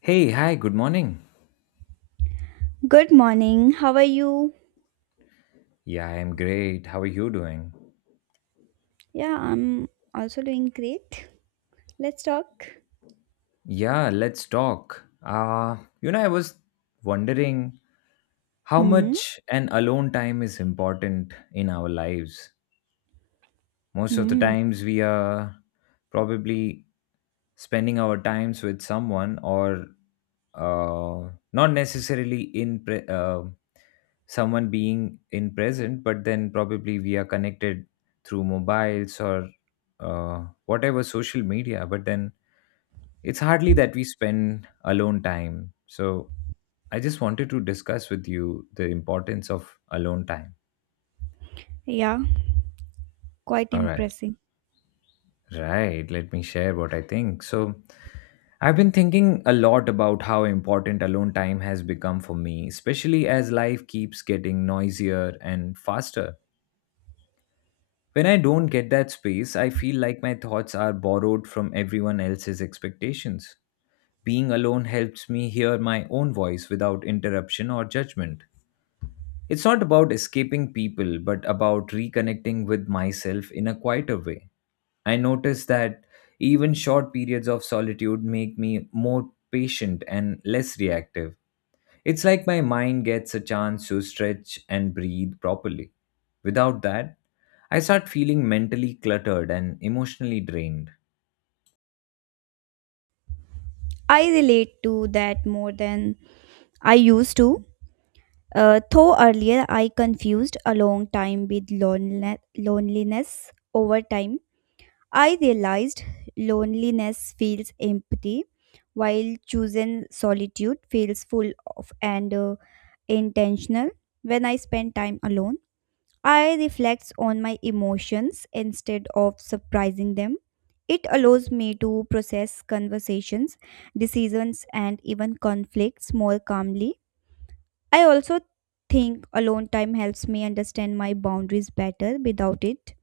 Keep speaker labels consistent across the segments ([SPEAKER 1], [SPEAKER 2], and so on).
[SPEAKER 1] Hey, hi, good morning.
[SPEAKER 2] Good morning. How are you?
[SPEAKER 1] Yeah, I am great. How are you doing?
[SPEAKER 2] Yeah, I'm also doing great. Let's talk.
[SPEAKER 1] Yeah, let's talk. I was wondering how
[SPEAKER 2] Hmm.
[SPEAKER 1] much an alone time is important in our lives. Most of the
[SPEAKER 2] Hmm.
[SPEAKER 1] times we are probably spending our times with someone or not necessarily in someone being in present, but then probably we are connected through mobiles or whatever social media. But then it's hardly that we spend alone time. So I just wanted to discuss with you the importance of alone time.
[SPEAKER 2] Yeah, quite
[SPEAKER 1] All right.
[SPEAKER 2] impressive.
[SPEAKER 1] Right, let me share what I think. So, I've been thinking a lot about how important alone time has become for me, especially as life keeps getting noisier and faster. When I don't get that space, I feel like my thoughts are borrowed from everyone else's expectations. Being alone helps me hear my own voice without interruption or judgment. It's not about escaping people, but about reconnecting with myself in a quieter way. I notice that even short periods of solitude make me more patient and less reactive. It's like my mind gets a chance to stretch and breathe properly. Without that, I start feeling mentally cluttered and emotionally drained.
[SPEAKER 2] I relate to that more than I used to. Though earlier I confused a long time with loneliness. Over time, I realized loneliness feels empty, while choosing solitude feels full of and intentional. When I spend time alone. I reflect on my emotions instead of surprising them. It allows me to process conversations, decisions, and even conflicts more calmly. I also think alone time helps me understand my boundaries better without it.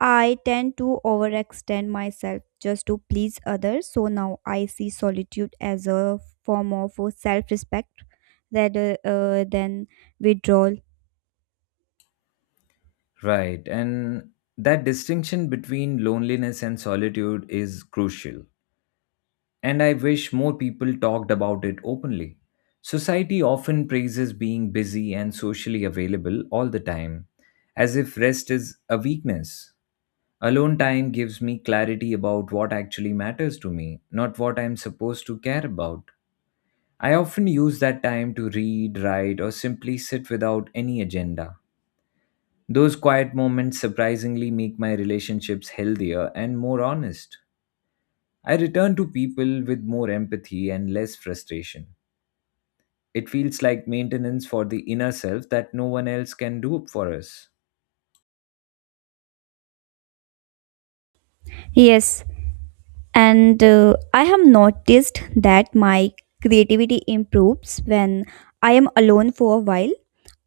[SPEAKER 2] I tend to overextend myself just to please others, so now I see solitude as a form of self respect rather than withdrawal.
[SPEAKER 1] Right, and that distinction between loneliness and solitude is crucial, and I wish more people talked about it openly. Society often praises being busy and socially available all the time, as if rest is a weakness. Alone time gives me clarity about what actually matters to me, not what I'm supposed to care about. I often use that time to read, write, or simply sit without any agenda. Those quiet moments surprisingly make my relationships healthier and more honest. I return to people with more empathy and less frustration. It feels like maintenance for the inner self that no one else can do for us.
[SPEAKER 2] Yes, and I have noticed that my creativity improves when I am alone for a while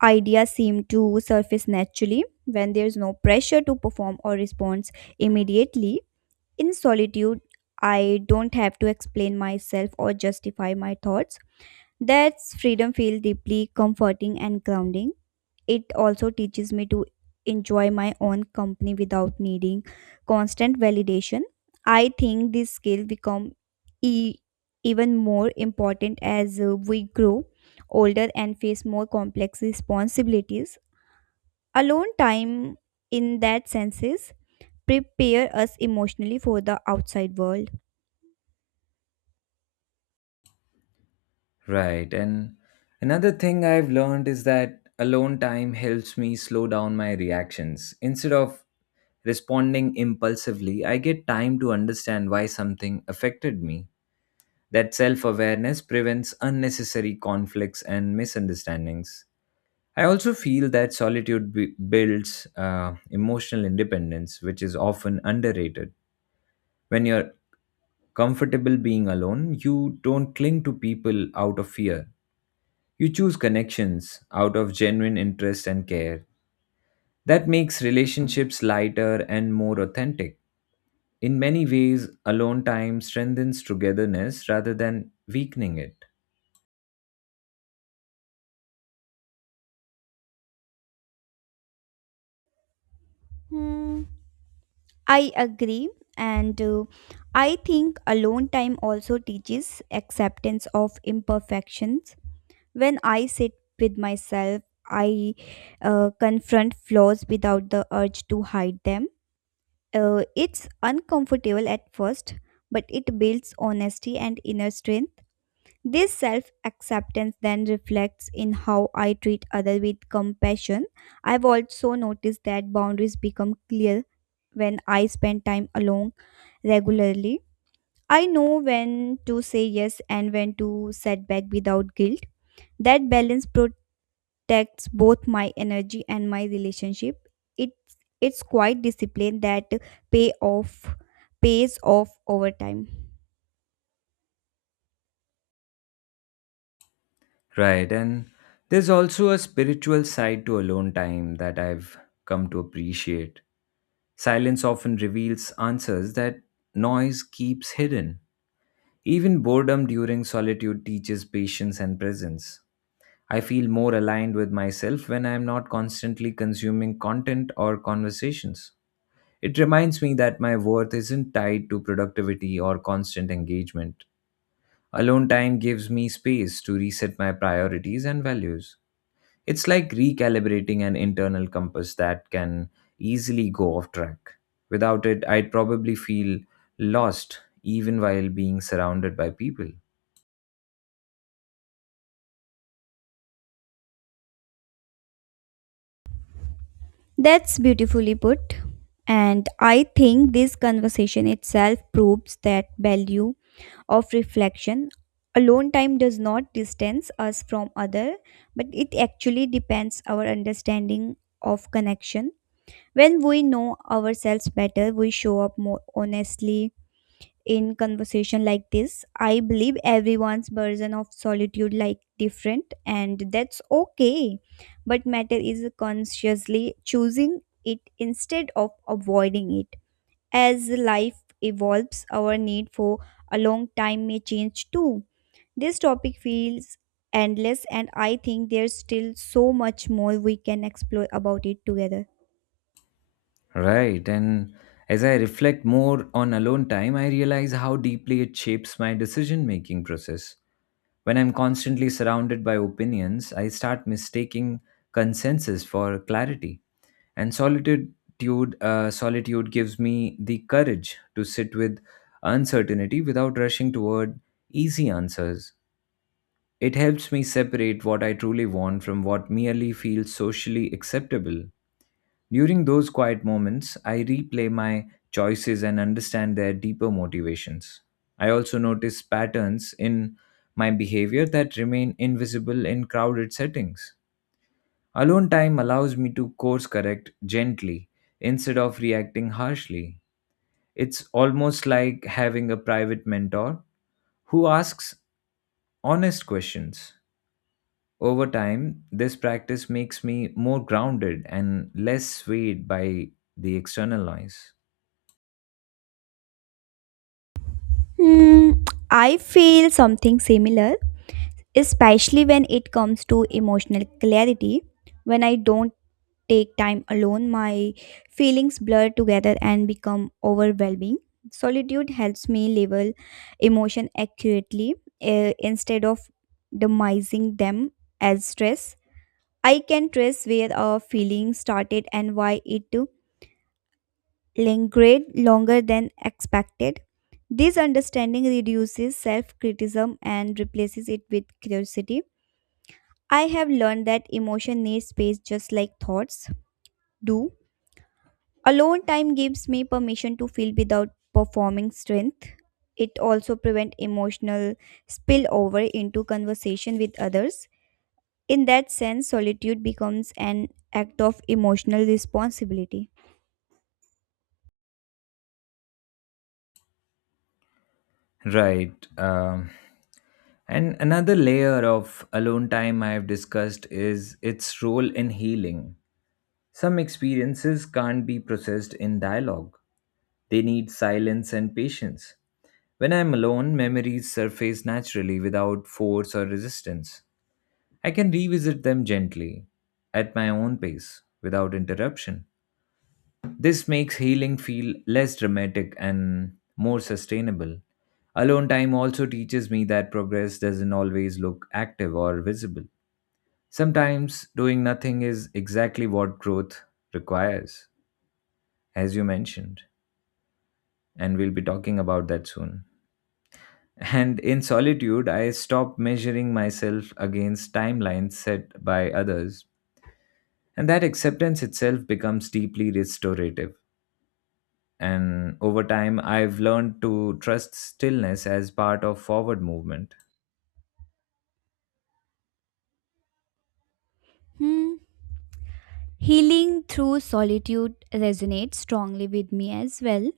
[SPEAKER 2] ideas seem to surface naturally when there's no pressure to perform or respond immediately in solitude I don't have to explain myself or justify my thoughts that's freedom feel deeply comforting and grounding it also teaches me to enjoy my own company without needing constant validation. I think this skill become e- even more important as we grow older and face more complex responsibilities. Alone time in that senses prepare us emotionally for the outside world.
[SPEAKER 1] Right. And another thing I've learned is that alone time helps me slow down my reactions. Instead of responding impulsively, I get time to understand why something affected me. That self awareness prevents unnecessary conflicts and misunderstandings. I also feel that solitude builds emotional independence, which is often underrated. When you're comfortable being alone, you don't cling to people out of fear. You choose connections out of genuine interest and care. That makes relationships lighter and more authentic. In many ways, alone time strengthens togetherness rather than weakening it.
[SPEAKER 2] Hmm, I agree and I think alone time also teaches acceptance of imperfections. When I sit with myself, I confront flaws without the urge to hide them. It's uncomfortable at first, but it builds honesty and inner strength. This self acceptance then reflects in how I treat others with compassion. I've also noticed that boundaries become clear when I spend time alone regularly. I know when to say yes and when to set back without guilt. That balance protects both my energy and my relationship. It's quite discipline that pay off pays off over time.
[SPEAKER 1] Right, and there's also a spiritual side to alone time that I've come to appreciate. Silence often reveals answers that noise keeps hidden. Even boredom during solitude teaches patience and presence. I feel more aligned with myself when I am not constantly consuming content or conversations. It reminds me that my worth isn't tied to productivity or constant engagement. Alone time gives me space to reset my priorities and values. It's like recalibrating an internal compass that can easily go off track. Without it, I'd probably feel lost even while being surrounded by people.
[SPEAKER 2] That's beautifully put. And I think this conversation itself proves that value of reflection. Alone time does not distance us from other, but it actually depends our understanding of connection. When we know ourselves better, we show up more honestly in conversation like this. I believe everyone's version of solitude like different and that's okay. But matter is consciously choosing it instead of avoiding it. As life evolves, our need for a long time may change too. This topic feels endless and I think there's still so much more we can explore about it together.
[SPEAKER 1] Right. And as I reflect more on alone time, I realize how deeply it shapes my decision making process. When I'm constantly surrounded by opinions, I start mistaking consensus for clarity. And solitude gives me the courage to sit with uncertainty without rushing toward easy answers. It helps me separate what I truly want from what merely feels socially acceptable. During those quiet moments, I replay my choices and understand their deeper motivations. I also notice patterns in my behavior that remain invisible in crowded settings. Alone time allows me to course correct gently instead of reacting harshly. It's almost like having a private mentor who asks honest questions. Over time, this practice makes me more grounded and less swayed by the external noise.
[SPEAKER 2] Hmm, I feel something similar, especially when it comes to emotional clarity. When I don't take time alone, my feelings blur together and become overwhelming. Solitude helps me label emotion accurately, instead of demising them as stress. I can trace where a feeling started and why it lingered longer than expected. This understanding reduces self criticism and replaces it with curiosity. I have learned that emotion needs space just like thoughts do. Alone time gives me permission to feel without performing strength. It also prevents emotional spillover into conversation with others. In that sense, solitude becomes an act of emotional responsibility.
[SPEAKER 1] Right. And another layer of alone time I have discussed is its role in healing. Some experiences can't be processed in dialogue, they need silence and patience. When I'm alone, memories surface naturally without force or resistance. I can revisit them gently, at my own pace, without interruption. This makes healing feel less dramatic and more sustainable. Alone time also teaches me that progress doesn't always look active or visible. Sometimes doing nothing is exactly what growth requires, as you mentioned, and we'll be talking about that soon. And in solitude, I stop measuring myself against timelines set by others, and that acceptance itself becomes deeply restorative. And over time, I've learned to trust stillness as part of forward movement.
[SPEAKER 2] Hmm. Healing through solitude resonates strongly with me as well.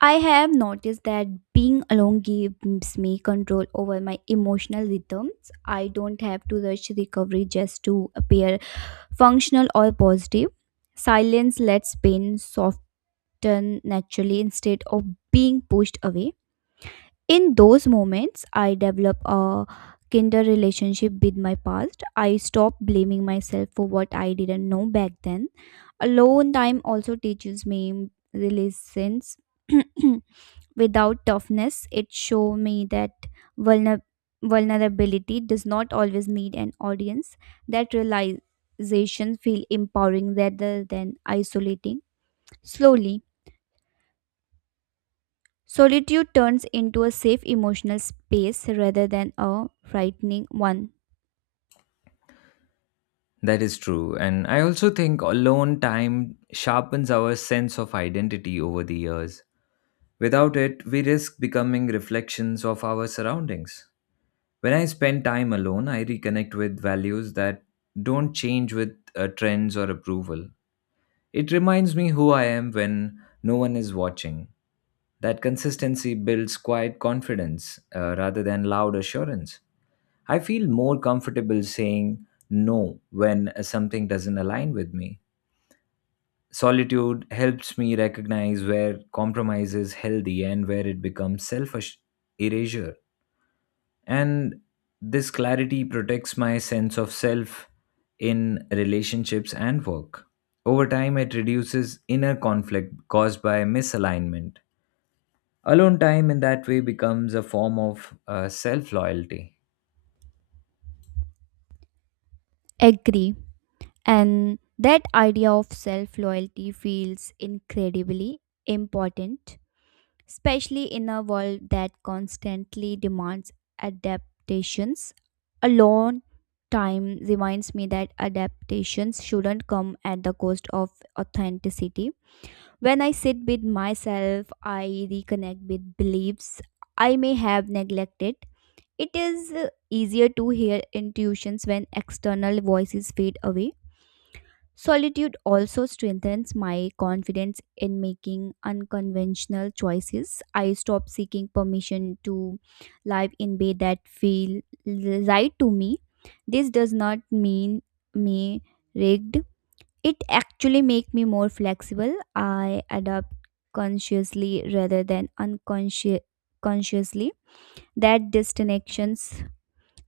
[SPEAKER 2] I have noticed that being alone gives me control over my emotional rhythms. I don't have to rush recovery just to appear functional or positive. Silence lets pain soften naturally instead of being pushed away. In those moments, I develop a kinder relationship with my past. I stop blaming myself for what I didn't know back then. Alone time also teaches me resilience. Without toughness, it showed me that vulner- vulnerability does not always need an audience. That realization feel empowering rather than isolating. Slowly, solitude turns into a safe emotional space rather than a frightening one.
[SPEAKER 1] That is true. And I also think alone time sharpens our sense of identity over the years. Without it, we risk becoming reflections of our surroundings. When I spend time alone, I reconnect with values that don't change with trends or approval. It reminds me who I am when no one is watching. That consistency builds quiet confidence rather than loud assurance. I feel more comfortable saying no when something doesn't align with me. Solitude helps me recognize where compromise is healthy and where it becomes self erasure. And this clarity protects my sense of self in relationships and work. Over time, it reduces inner conflict caused by misalignment. Alone time in that way becomes a form of self loyalty.
[SPEAKER 2] Agree. And that idea of self loyalty feels incredibly important, especially in a world that constantly demands adaptations. Alone time reminds me that adaptations shouldn't come at the cost of authenticity. When I sit with myself, I reconnect with beliefs I may have neglected. It is easier to hear intuitions when external voices fade away. Solitude also strengthens my confidence in making unconventional choices. I stop seeking permission to live in way that feel right to me. This does not mean me rigged. It actually make me more flexible. I adapt consciously rather than unconsciously. That disconnection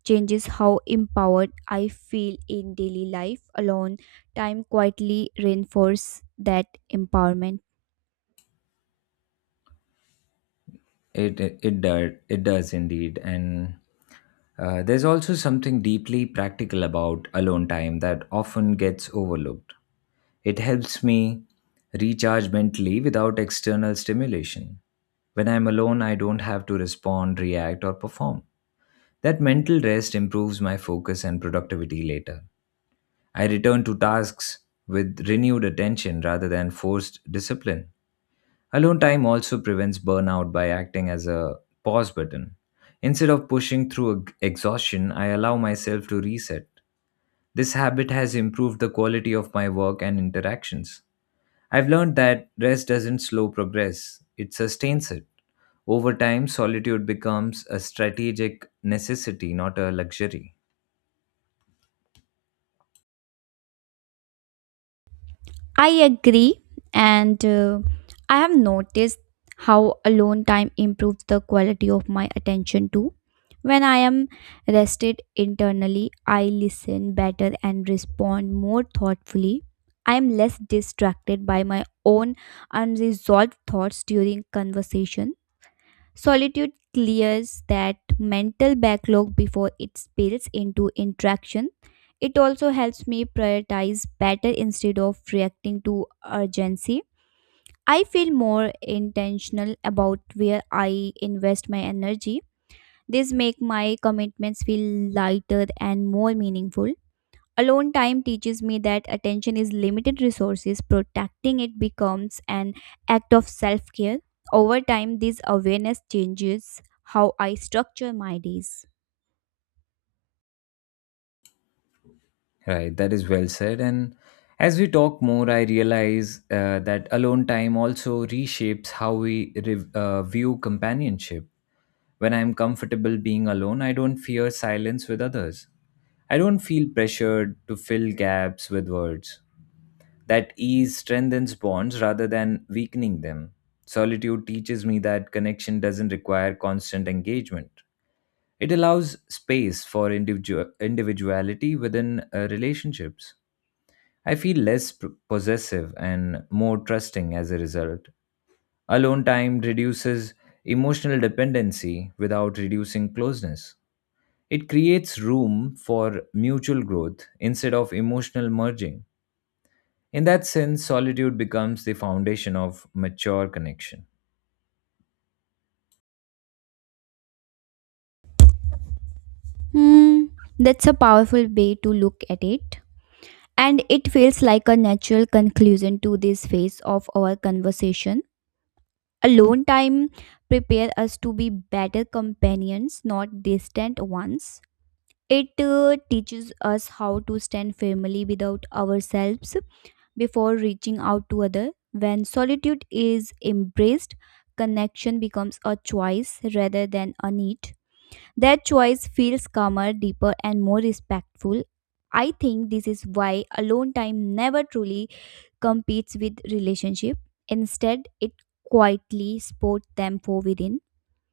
[SPEAKER 2] changes how empowered I feel in daily life. Alone time quietly reinforce that empowerment.
[SPEAKER 1] It does indeed. And there's also something deeply practical about alone time that often gets overlooked. It helps me recharge mentally without external stimulation. When I'm alone, I don't have to respond, react, or perform. That mental rest improves my focus and productivity later. I return to tasks with renewed attention rather than forced discipline. Alone time also prevents burnout by acting as a pause button. Instead of pushing through exhaustion, I allow myself to reset. This habit has improved the quality of my work and interactions. I've learned that rest doesn't slow progress, it sustains it. Over time, solitude becomes a strategic necessity, not a luxury.
[SPEAKER 2] I agree, and I have noticed how alone time improves the quality of my attention too. When I am rested internally, I listen better and respond more thoughtfully. I am less distracted by my own unresolved thoughts during conversation. Solitude clears that mental backlog before it spills into interaction. It also helps me prioritize better instead of reacting to urgency. I feel more intentional about where I invest my energy. This make my commitments feel lighter and more meaningful. Alone time teaches me that attention is limited resources, protecting it becomes an act of self care. Over time, this awareness changes how I structure my days.
[SPEAKER 1] Right, that is well said. And as we talk more, I realize that alone time also reshapes how we view companionship. When I'm comfortable being alone, I don't fear silence with others. I don't feel pressured to fill gaps with words. That ease strengthens bonds rather than weakening them. Solitude teaches me that connection doesn't require constant engagement. It allows space for individual individuality within relationships. I feel less possessive and more trusting as a result. Alone time reduces emotional dependency without reducing closeness. It creates room for mutual growth instead of emotional merging. In that sense, solitude becomes the foundation of mature connection.
[SPEAKER 2] Hmm, that's a powerful way to look at it. And it feels like a natural conclusion to this phase of our conversation. Alone time prepare us to be better companions, not distant ones. It teaches us how to stand firmly without ourselves before reaching out to other. When solitude is embraced, connection becomes a choice rather than a need. That choice feels calmer, deeper, and more respectful. I think this is why alone time never truly competes with relationship. Instead, it quietly supports them for within.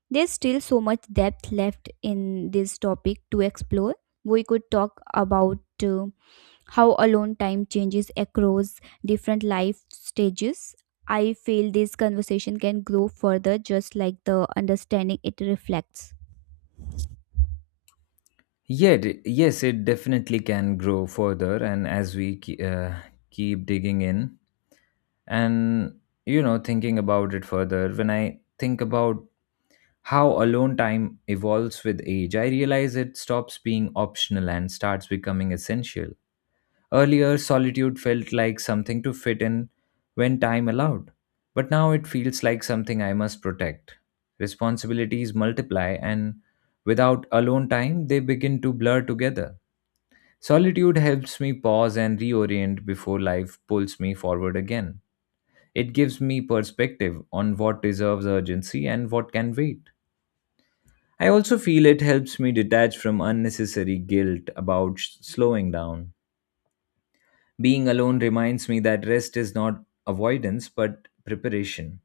[SPEAKER 2] There's still so much depth left in this topic to explore. We could talk about uh, how alone time changes across different life stages. I feel this conversation can grow further, just like the understanding it reflects.
[SPEAKER 1] Yet, yes, it definitely can grow further, and as we keep digging in and thinking about it further, when I think about how alone time evolves with age, I realize it stops being optional and starts becoming essential. Earlier, solitude felt like something to fit in when time allowed, but now it feels like something I must protect. Responsibilities multiply, and without alone time, they begin to blur together. Solitude helps me pause and reorient before life pulls me forward again. It gives me perspective on what deserves urgency and what can wait. I also feel it helps me detach from unnecessary guilt about slowing down. Being alone reminds me that rest is not avoidance but preparation.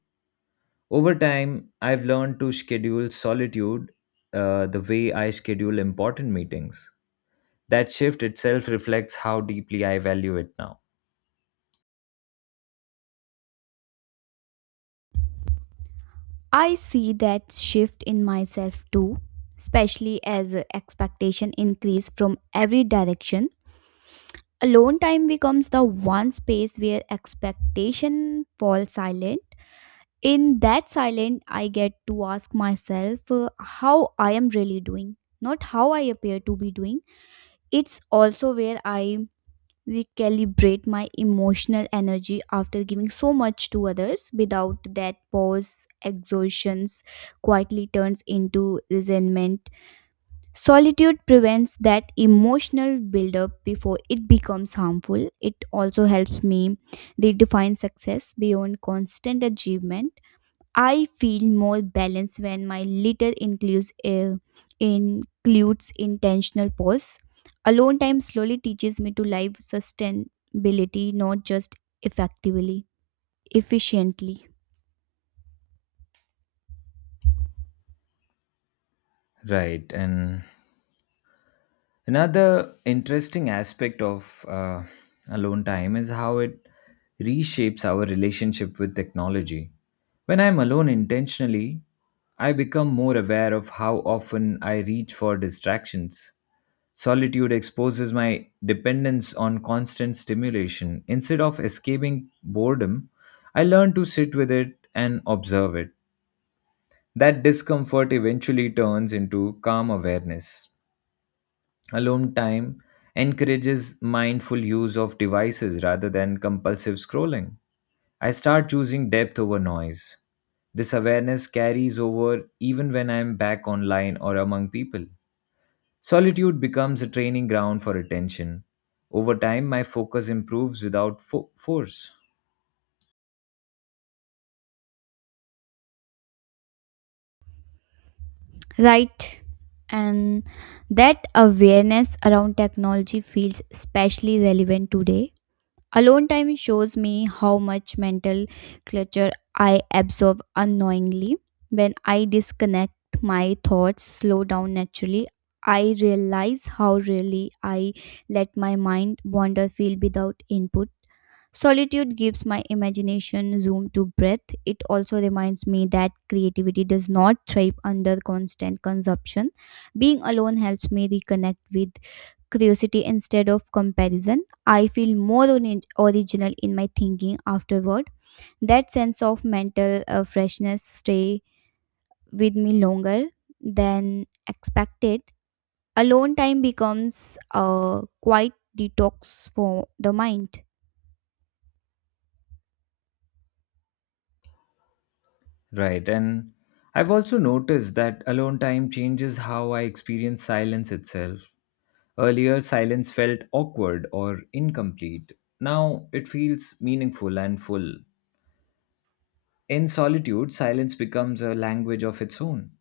[SPEAKER 1] Over time, I've learned to schedule solitude the way I schedule important meetings. That shift itself reflects how deeply I value it now.
[SPEAKER 2] I see that shift in myself too, especially as expectation increase from every direction. Alone time becomes the one space where expectation falls silent. In that silent, I get to ask myself, how I am really doing, not how I appear to be doing. It's also where I recalibrate my emotional energy after giving so much to others. Without that pause, exhaustions quietly turns into resentment. Solitude prevents that emotional buildup before it becomes harmful. It also helps me redefine success beyond constant achievement. I feel more balanced when my litter includes intentional pause. Alone time slowly teaches me to live sustainability, not just effectively, efficiently.
[SPEAKER 1] Right, and another interesting aspect of alone time is how it reshapes our relationship with technology. When I'm alone intentionally, I become more aware of how often I reach for distractions. Solitude exposes my dependence on constant stimulation. Instead of escaping boredom, I learn to sit with it and observe it. That discomfort eventually turns into calm awareness. Alone time encourages mindful use of devices rather than compulsive scrolling. I start choosing depth over noise. This awareness carries over even when I am back online or among people. Solitude becomes a training ground for attention. Over time, my focus improves without force.
[SPEAKER 2] Right. And that awareness around technology feels especially relevant today. Alone time shows me how much mental clutter I absorb unknowingly. When I disconnect, my thoughts slow down naturally. I realize how really I let my mind wander feel without input. Solitude gives my imagination room to breathe. It also reminds me that creativity does not thrive under constant consumption. Being alone helps me reconnect with curiosity instead of comparison. I feel more original in my thinking afterward. That sense of mental freshness stay with me longer than expected. Alone time becomes a quiet detox for the mind.
[SPEAKER 1] Right, and I've also noticed that alone time changes how I experience silence itself. Earlier, silence felt awkward or incomplete. Now, it feels meaningful and full. In solitude, silence becomes a language of its own.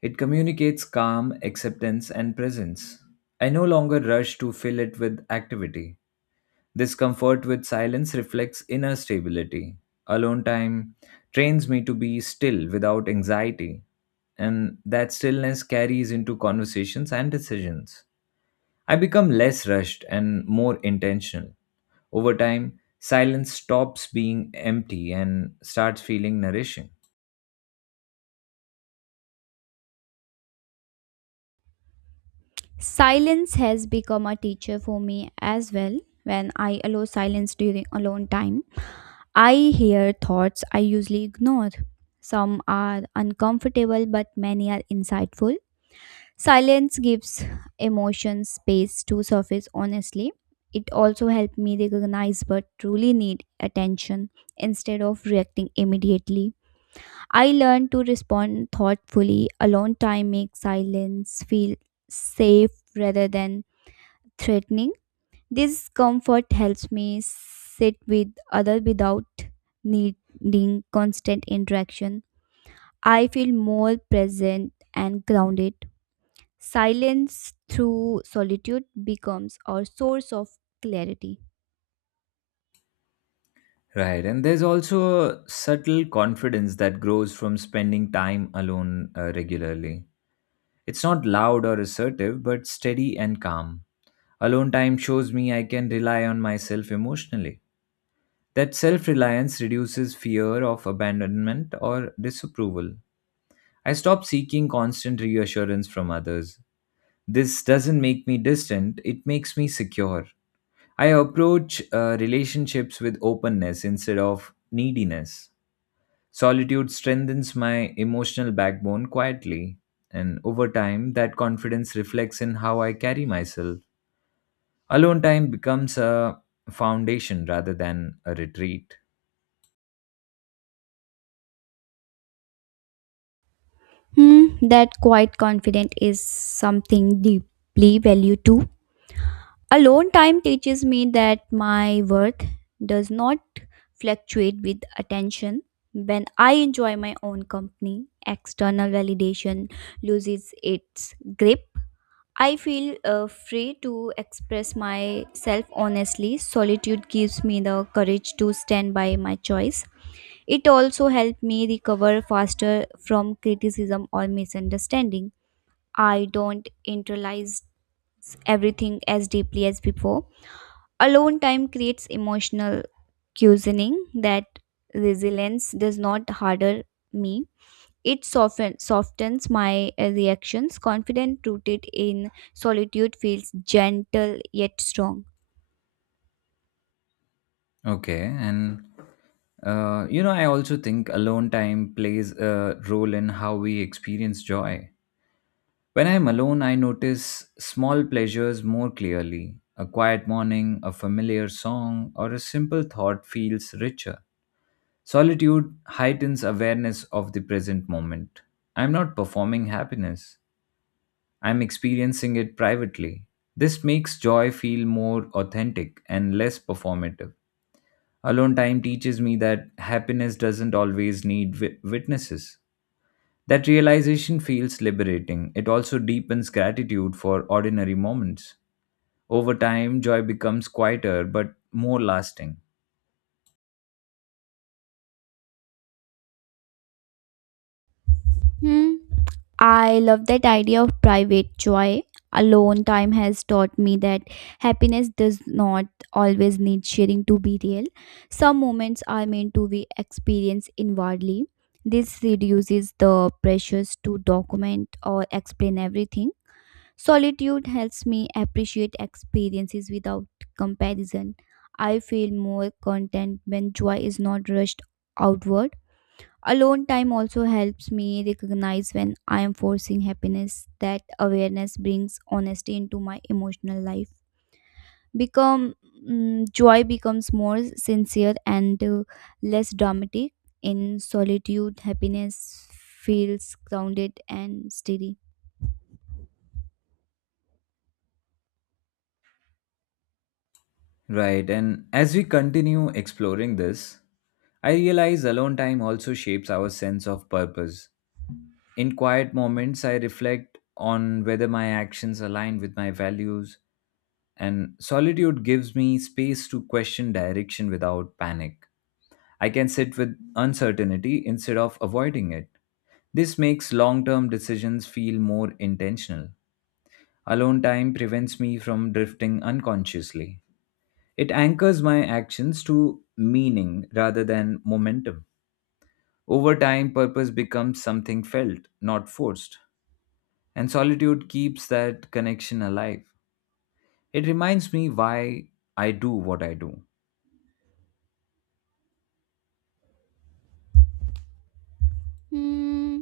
[SPEAKER 1] It communicates calm, acceptance, and presence. I no longer rush to fill it with activity. This comfort with silence reflects inner stability. Alone time trains me to be still without anxiety, and that stillness carries into conversations and decisions. I become less rushed and more intentional. Over time, silence stops being empty and starts feeling nourishing.
[SPEAKER 2] Silence has become a teacher for me as well. When I allow silence during alone time, I hear thoughts I usually ignore. Some are uncomfortable, but many are insightful. Silence gives emotions space to surface honestly. It also helped me recognize what truly need attention instead of reacting immediately. I learned to respond thoughtfully. Alone time makes silence feel safe rather than threatening. This comfort helps me sit with others without needing constant interaction. I feel more present and grounded. Silence through solitude becomes our source of clarity.
[SPEAKER 1] Right, and there's also a subtle confidence that grows from spending time alone regularly. It's not loud or assertive, but steady and calm. Alone time shows me I can rely on myself emotionally. That self reliance reduces fear of abandonment or disapproval. I stop seeking constant reassurance from others. This doesn't make me distant, it makes me secure. I approach relationships with openness instead of neediness. Solitude strengthens my emotional backbone quietly, and over time, that confidence reflects in how I carry myself. Alone time becomes a foundation rather than a retreat.
[SPEAKER 2] Hmm, that quiet confidence is something deeply valued too. Alone time teaches me that my worth does not fluctuate with attention. When I enjoy my own company, external validation loses its grip. I feel free to express myself honestly. Solitude gives me the courage to stand by my choice. It also helped me recover faster from criticism or misunderstanding. I don't internalize everything as deeply as before. Alone time creates emotional cushioning that resilience does not harder me. It softens my reactions. Confident rooted in solitude feels gentle yet strong.
[SPEAKER 1] Okay, and I also think alone time plays a role in how we experience joy. When I am alone, I notice small pleasures more clearly. A quiet morning, a familiar song, or a simple thought feels richer. Solitude heightens awareness of the present moment. I am not performing happiness, I am experiencing it privately. This makes joy feel more authentic and less performative. Alone time teaches me that happiness doesn't always need witnesses. That realization feels liberating. It also deepens gratitude for ordinary moments. Over time, joy becomes quieter but more lasting.
[SPEAKER 2] Hmm. I love that idea of private joy. Alone time has taught me that happiness does not always need sharing to be real. Some moments are meant to be experienced inwardly. This reduces the pressures to document or explain everything. Solitude helps me appreciate experiences without comparison. I feel more content when joy is not rushed outward. Alone time also helps me recognize when I am forcing happiness. That awareness brings honesty into my emotional life. Become joy becomes more sincere and less dramatic. In solitude, happiness feels grounded and steady.
[SPEAKER 1] Right, and as we continue exploring this, I realize alone time also shapes our sense of purpose. In quiet moments, I reflect on whether my actions align with my values, and solitude gives me space to question direction without panic. I can sit with uncertainty instead of avoiding it. This makes long term decisions feel more intentional. Alone time prevents me from drifting unconsciously. It anchors my actions to meaning rather than momentum. Over time, purpose becomes something felt, not forced, and solitude keeps that connection alive. It reminds me why I do what I do.
[SPEAKER 2] Hmm.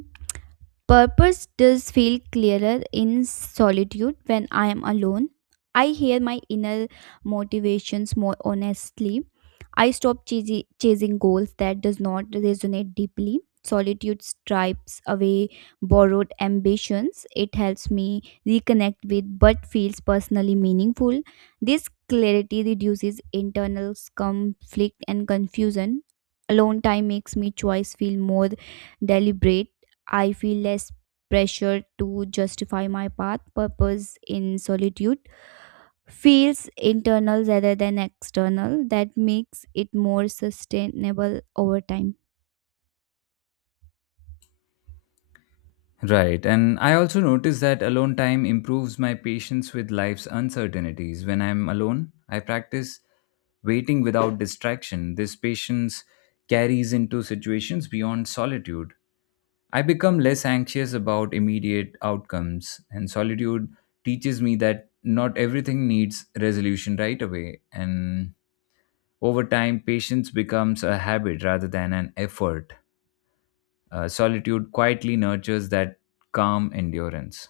[SPEAKER 2] Purpose does feel clearer in solitude when I am alone. I hear my inner motivations more honestly. I stop chasing goals that does not resonate deeply. Solitude stripes away borrowed ambitions. It helps me reconnect with what feels personally meaningful. This clarity reduces internal conflict and confusion. Alone time makes me choice feel more deliberate. I feel less pressure to justify my path. Purpose in solitude feels internal rather than external. That makes it more sustainable over time.
[SPEAKER 1] Right, and I also notice that alone time improves my patience with life's uncertainties. When I'm alone, I practice waiting without distraction. This patience carries into situations beyond solitude. I become less anxious about immediate outcomes, and solitude teaches me that not everything needs resolution right away. And over time, patience becomes a habit rather than an effort. Solitude quietly nurtures that calm endurance.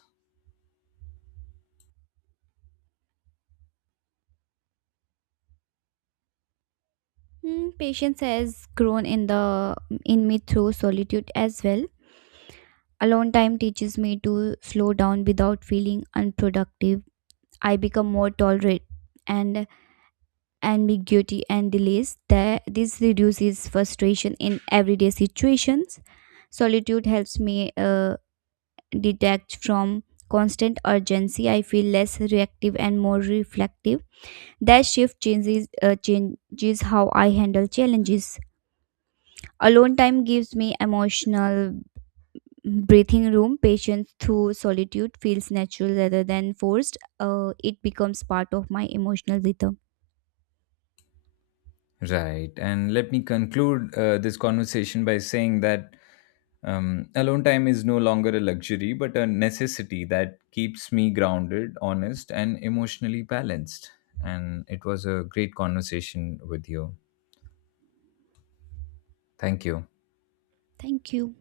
[SPEAKER 2] Hmm, patience has grown in me through solitude as well. Alone time teaches me to slow down without feeling unproductive. I become more tolerant and ambiguity and delays that this reduces frustration in everyday situations. Solitude helps me detach from constant urgency. I feel less reactive and more reflective. That shift changes how I handle challenges. Alone time gives me emotional breathing room. Patience through solitude feels natural rather than forced. It becomes part of my emotional rhythm.
[SPEAKER 1] Right. And let me conclude this conversation by saying that alone time is no longer a luxury, but a necessity that keeps me grounded, honest, and emotionally balanced. And it was a great conversation with you. Thank you.
[SPEAKER 2] Thank you.